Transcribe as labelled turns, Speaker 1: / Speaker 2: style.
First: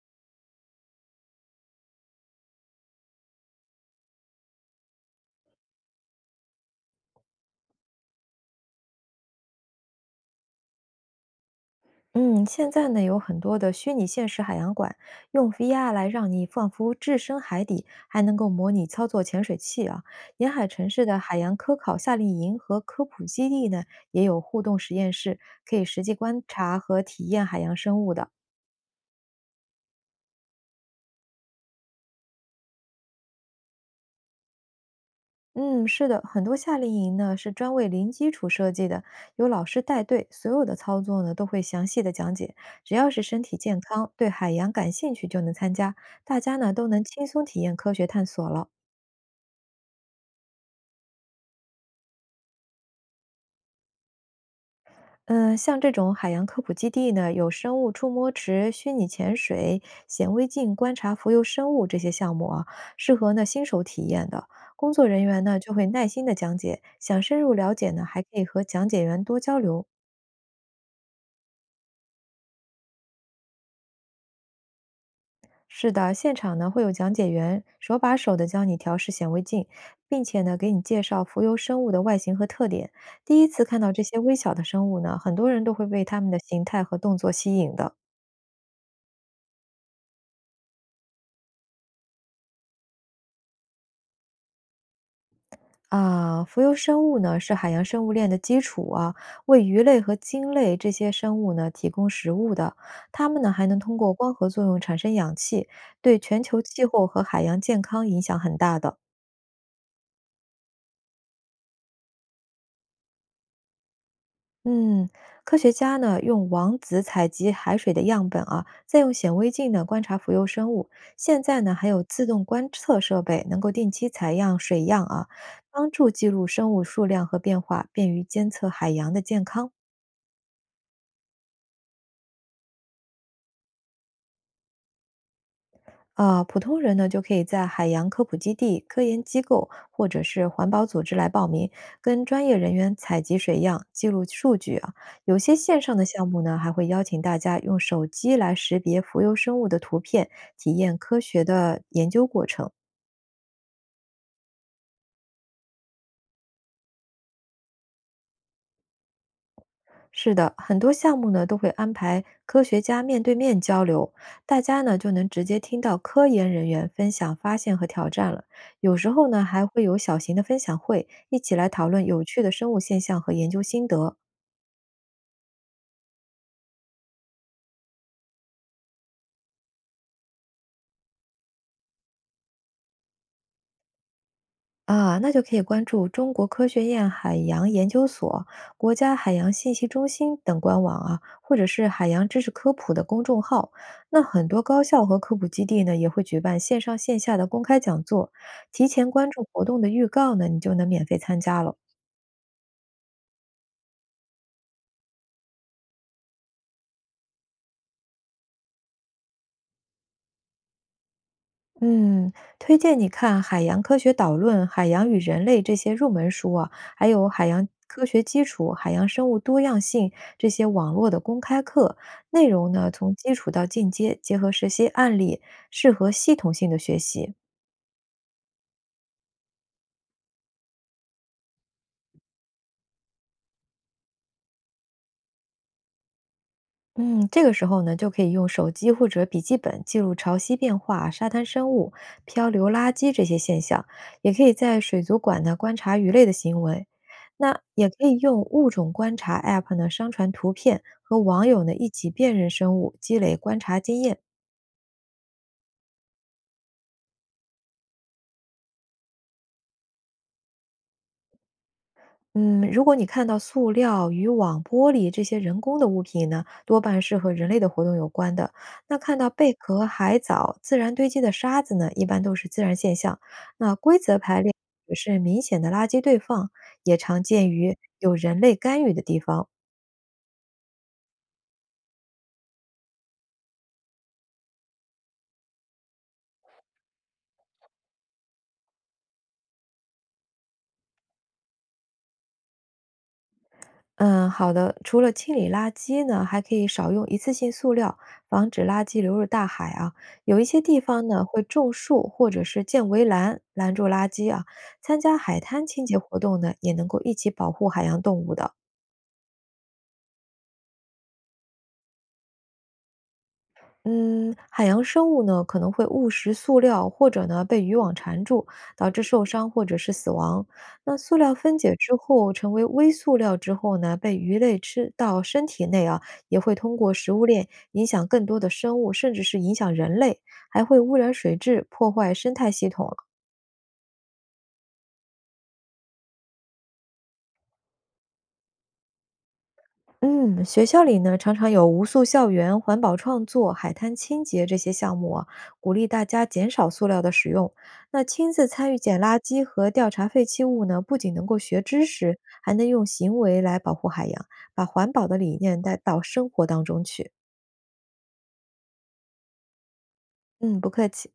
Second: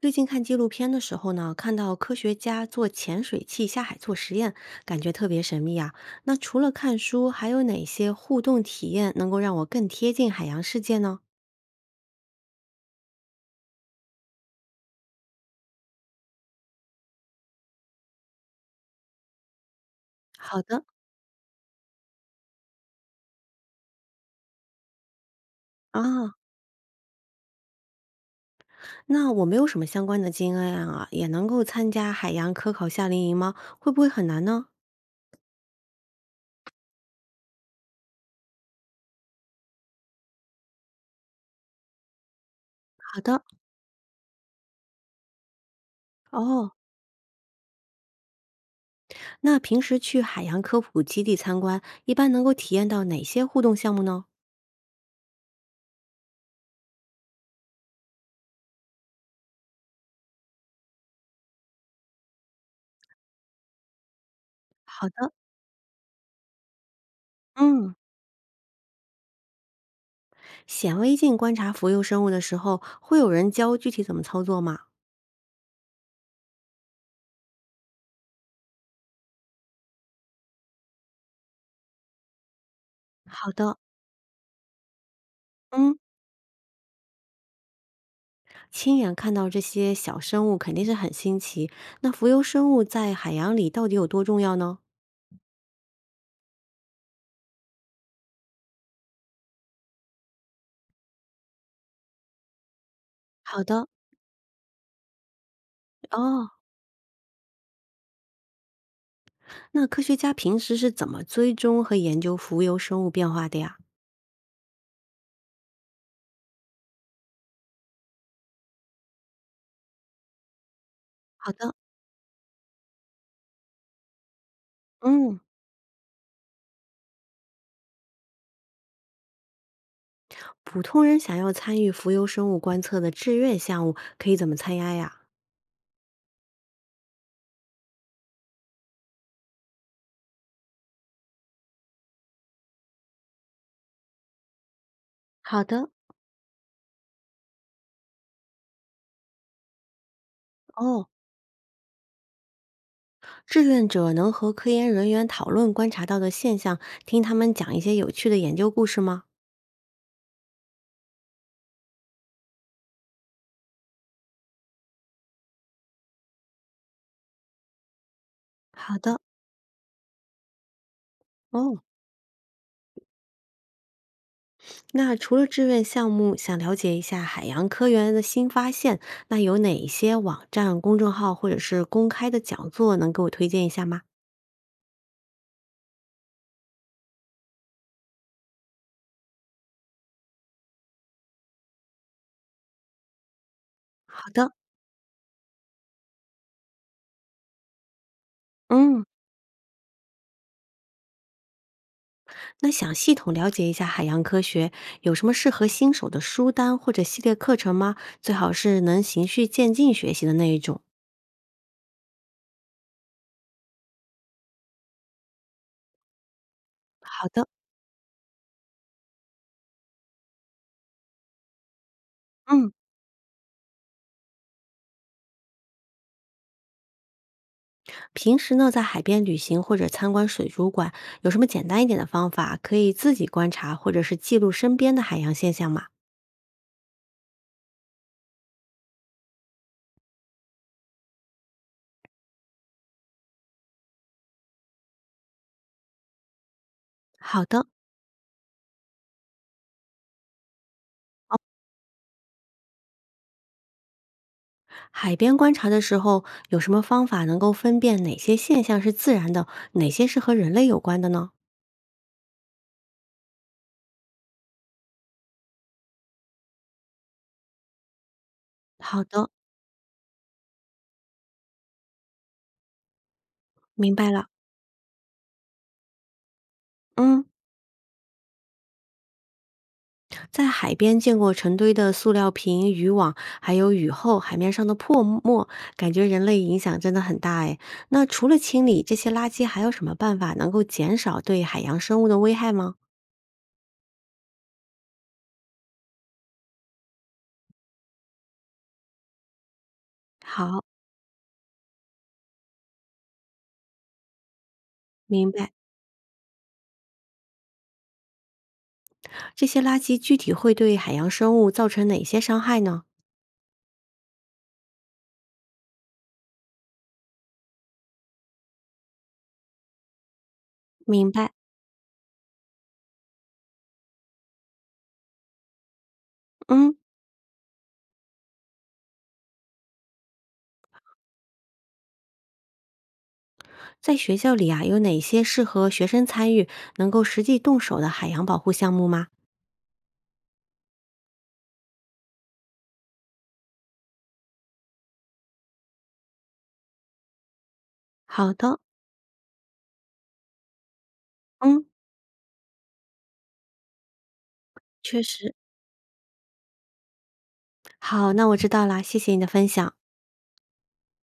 Speaker 1: 最近看纪录片的时候呢，看到科学家做潜水器下海做实验，感觉特别神秘啊。那除了看书，还有哪些互动体验能够让我更贴近海洋世界呢？
Speaker 2: 嗯，现在呢有很多的虚拟现实海洋馆，用 VR 来让你仿佛置身海底，还能够模拟操作潜水器啊。沿
Speaker 1: 好
Speaker 2: 海
Speaker 1: 的
Speaker 2: 城市的海洋科考夏令营和科普基地呢，也有互动实验室，可以实际
Speaker 1: 啊，
Speaker 2: 观察和体验海洋生物的。
Speaker 1: 那我没有什么相关的经验啊，也能够参加海洋科考夏令营吗？会不会很难呢？
Speaker 2: 嗯，是的，很多夏令营呢是专为零基础设计的，有老师带队，所有的操作呢都会详细的讲解。只要
Speaker 1: 好
Speaker 2: 是
Speaker 1: 的
Speaker 2: 身体健康，对海洋感兴趣就能参加，大家
Speaker 1: 哦，
Speaker 2: 呢都能轻松体验科学探索了。
Speaker 1: 那平时去海洋科普基地参观，一般能够体验到哪些互动项目呢？
Speaker 2: 嗯，像这种海洋科普基地呢，有生物触摸池、虚拟潜水、显微镜观察浮游生物这些项目啊，适合呢新手体验的。工作
Speaker 1: 好
Speaker 2: 人
Speaker 1: 的，
Speaker 2: 员呢就会耐心的讲解，想深入了解
Speaker 1: 嗯。
Speaker 2: 呢，还可以和讲解员多交流。
Speaker 1: 显微镜观察浮游生物的时候，会有人教具体怎么操作吗？
Speaker 2: 是的，现场呢会有讲解员手把手的教你调试显微镜，并且呢给你介绍浮游生物的外形和特点。第一
Speaker 1: 好
Speaker 2: 次
Speaker 1: 的，
Speaker 2: 看到这些微小的生物呢，很多人都会
Speaker 1: 嗯，
Speaker 2: 被它们的形态和动作吸引的。
Speaker 1: 亲眼看到这些小生物肯定是很新奇。那浮游生物在海洋里到底有多重要呢？
Speaker 2: 啊，浮游生物呢是海洋生物链的基础啊，为鱼类和鲸类这些生物呢提供食物的。它们呢
Speaker 1: 好
Speaker 2: 还能
Speaker 1: 的，
Speaker 2: 通过光合作用产生氧气，对全
Speaker 1: 哦，
Speaker 2: 球气候和海洋健康影响很大的。
Speaker 1: 那科学家平时是怎么追踪和研究浮游生物变化的呀？
Speaker 2: 嗯，科学家呢用网子采集海水的样本啊，再用显微镜呢观察浮游生物。现
Speaker 1: 好
Speaker 2: 在
Speaker 1: 的，
Speaker 2: 呢还有自动观测设备，能够定期采样水样啊，
Speaker 1: 嗯，
Speaker 2: 帮助记录生物数量和变化，便于监测海洋的健康。
Speaker 1: 普通人想要参与浮游生物观测的志愿项目，可以怎么参加呀？
Speaker 2: 啊，普通人呢就可以在海洋科普基地、科研机构或者是环保组织来报名，跟专业人员采集水样、记录数据啊。有些
Speaker 1: 好
Speaker 2: 线
Speaker 1: 的，
Speaker 2: 上的项目呢，还会邀请大家用手机来识别浮游生物的图片，体验
Speaker 1: 哦，
Speaker 2: 科学的研究过程。
Speaker 1: 志愿者能和科研人员讨论观察到的现象，听他们讲一些有趣的研究故事吗？
Speaker 2: 是的，很多项目呢都会安排科学家面对面交流，大家呢就能直接听到科研人员分享发现和挑战了。
Speaker 1: 好
Speaker 2: 有时
Speaker 1: 的，
Speaker 2: 候呢还会有小型的分享会，一起来
Speaker 1: 哦，
Speaker 2: 讨论有趣的生物现象和研究心得。
Speaker 1: 那除了志愿项目，想了解一下海洋科研的新发现，那有哪些网站、公众号或者是公开的讲座能给我推荐一下吗？
Speaker 2: 啊，那就可以关注中国科学院海洋研究所、国家海洋信息中心等官网啊，或者是海洋知识科普的公众号。那
Speaker 1: 好
Speaker 2: 很
Speaker 1: 的，
Speaker 2: 多高校和科普基地呢，也会举办线上线下的公开讲座，提
Speaker 1: 嗯，
Speaker 2: 前关注活动的预告呢，你就能免费参加了。
Speaker 1: 那想系统了解一下海洋科学，有什么适合新手的书单或者系列课程吗？最好是能循序渐进学习的那一种。
Speaker 2: 嗯，推荐你看《海洋科学导论》《海洋与人类》这些入门书啊，还有
Speaker 1: 好的，
Speaker 2: 《海洋科学基础》《海洋生物多样性》这些网络的公开课，内
Speaker 1: 嗯。
Speaker 2: 容呢从基础到进阶，结合实习案例，适合系统性的学习。
Speaker 1: 平时呢，在海边旅行或者参观水族馆，有什么简单一点的方法可以自己观察或者是记录身边的海洋现象吗？
Speaker 2: 嗯，这个时候呢，就可以用手机或者笔记本记录潮汐变化、沙滩生物、漂流垃圾这些现象，也可以在水族馆呢观察鱼类的行为。
Speaker 1: 好
Speaker 2: 那
Speaker 1: 的，
Speaker 2: 也可以用物种观察 App 呢上传图片，和网友呢一起辨认生物，积累观察经验。
Speaker 1: 海边观察的时候，有什么方法能够分辨哪些现象是自然的，哪些是和人类有关的呢？
Speaker 2: 嗯，如果你看到塑料、渔网、玻璃这些人工的物品呢，多半是和人类的活动有关的。那
Speaker 1: 好
Speaker 2: 看
Speaker 1: 的，
Speaker 2: 到贝壳、海藻、自然堆积的沙子呢，一般都是自然现象。那
Speaker 1: 明
Speaker 2: 规
Speaker 1: 白
Speaker 2: 则
Speaker 1: 了。
Speaker 2: 排列也是明显的垃圾堆放，也常
Speaker 1: 嗯，
Speaker 2: 见于有人类干预的地方。
Speaker 1: 在海边见过成堆的塑料瓶、渔网，还有雨后海面上的泡沫，感觉人类影响真的很大哎。那除了清理这些垃圾，还有什么办法能够减少对海洋生物的危害吗？
Speaker 2: 嗯，好的。除了清理垃圾呢，还可以少用一次性塑料，防止垃圾流入大海啊。有一些
Speaker 1: 好，
Speaker 2: 地方呢会种树或者是建围栏拦住垃圾啊。参加
Speaker 1: 明
Speaker 2: 海
Speaker 1: 白。
Speaker 2: 滩清洁活动呢，也能够一起保护海洋动物的。
Speaker 1: 这些垃圾具体会对海洋生物造成哪些伤害呢？
Speaker 2: 嗯，海洋生物呢可能会误食塑料，或者呢被渔网缠住，导致受伤或者是死亡。那
Speaker 1: 明
Speaker 2: 塑
Speaker 1: 白。
Speaker 2: 料分解之后成为微塑料之后呢，被鱼类吃到身体内啊，也会
Speaker 1: 嗯，
Speaker 2: 通过食物链影响更多的生物，甚至是影响人类，还会污染水质，破坏生态系统。
Speaker 1: 在学校里啊，有哪些适合学生参与、能够实际动手的海洋保护项目吗？
Speaker 2: 嗯，学校里呢，常常有无塑校园、环保创作、海滩清洁这些项目啊，鼓励大家减少塑料的使用。那
Speaker 1: 好
Speaker 2: 亲自
Speaker 1: 的，
Speaker 2: 参与捡垃圾和调查废弃物呢，不仅能够学
Speaker 1: 嗯，
Speaker 2: 知识，还能用行为来保护海洋，把环
Speaker 1: 确
Speaker 2: 保的
Speaker 1: 实。
Speaker 2: 理念带到生活当中去。
Speaker 1: 好，那我知道啦，谢谢你的分享。
Speaker 2: 嗯，不客气。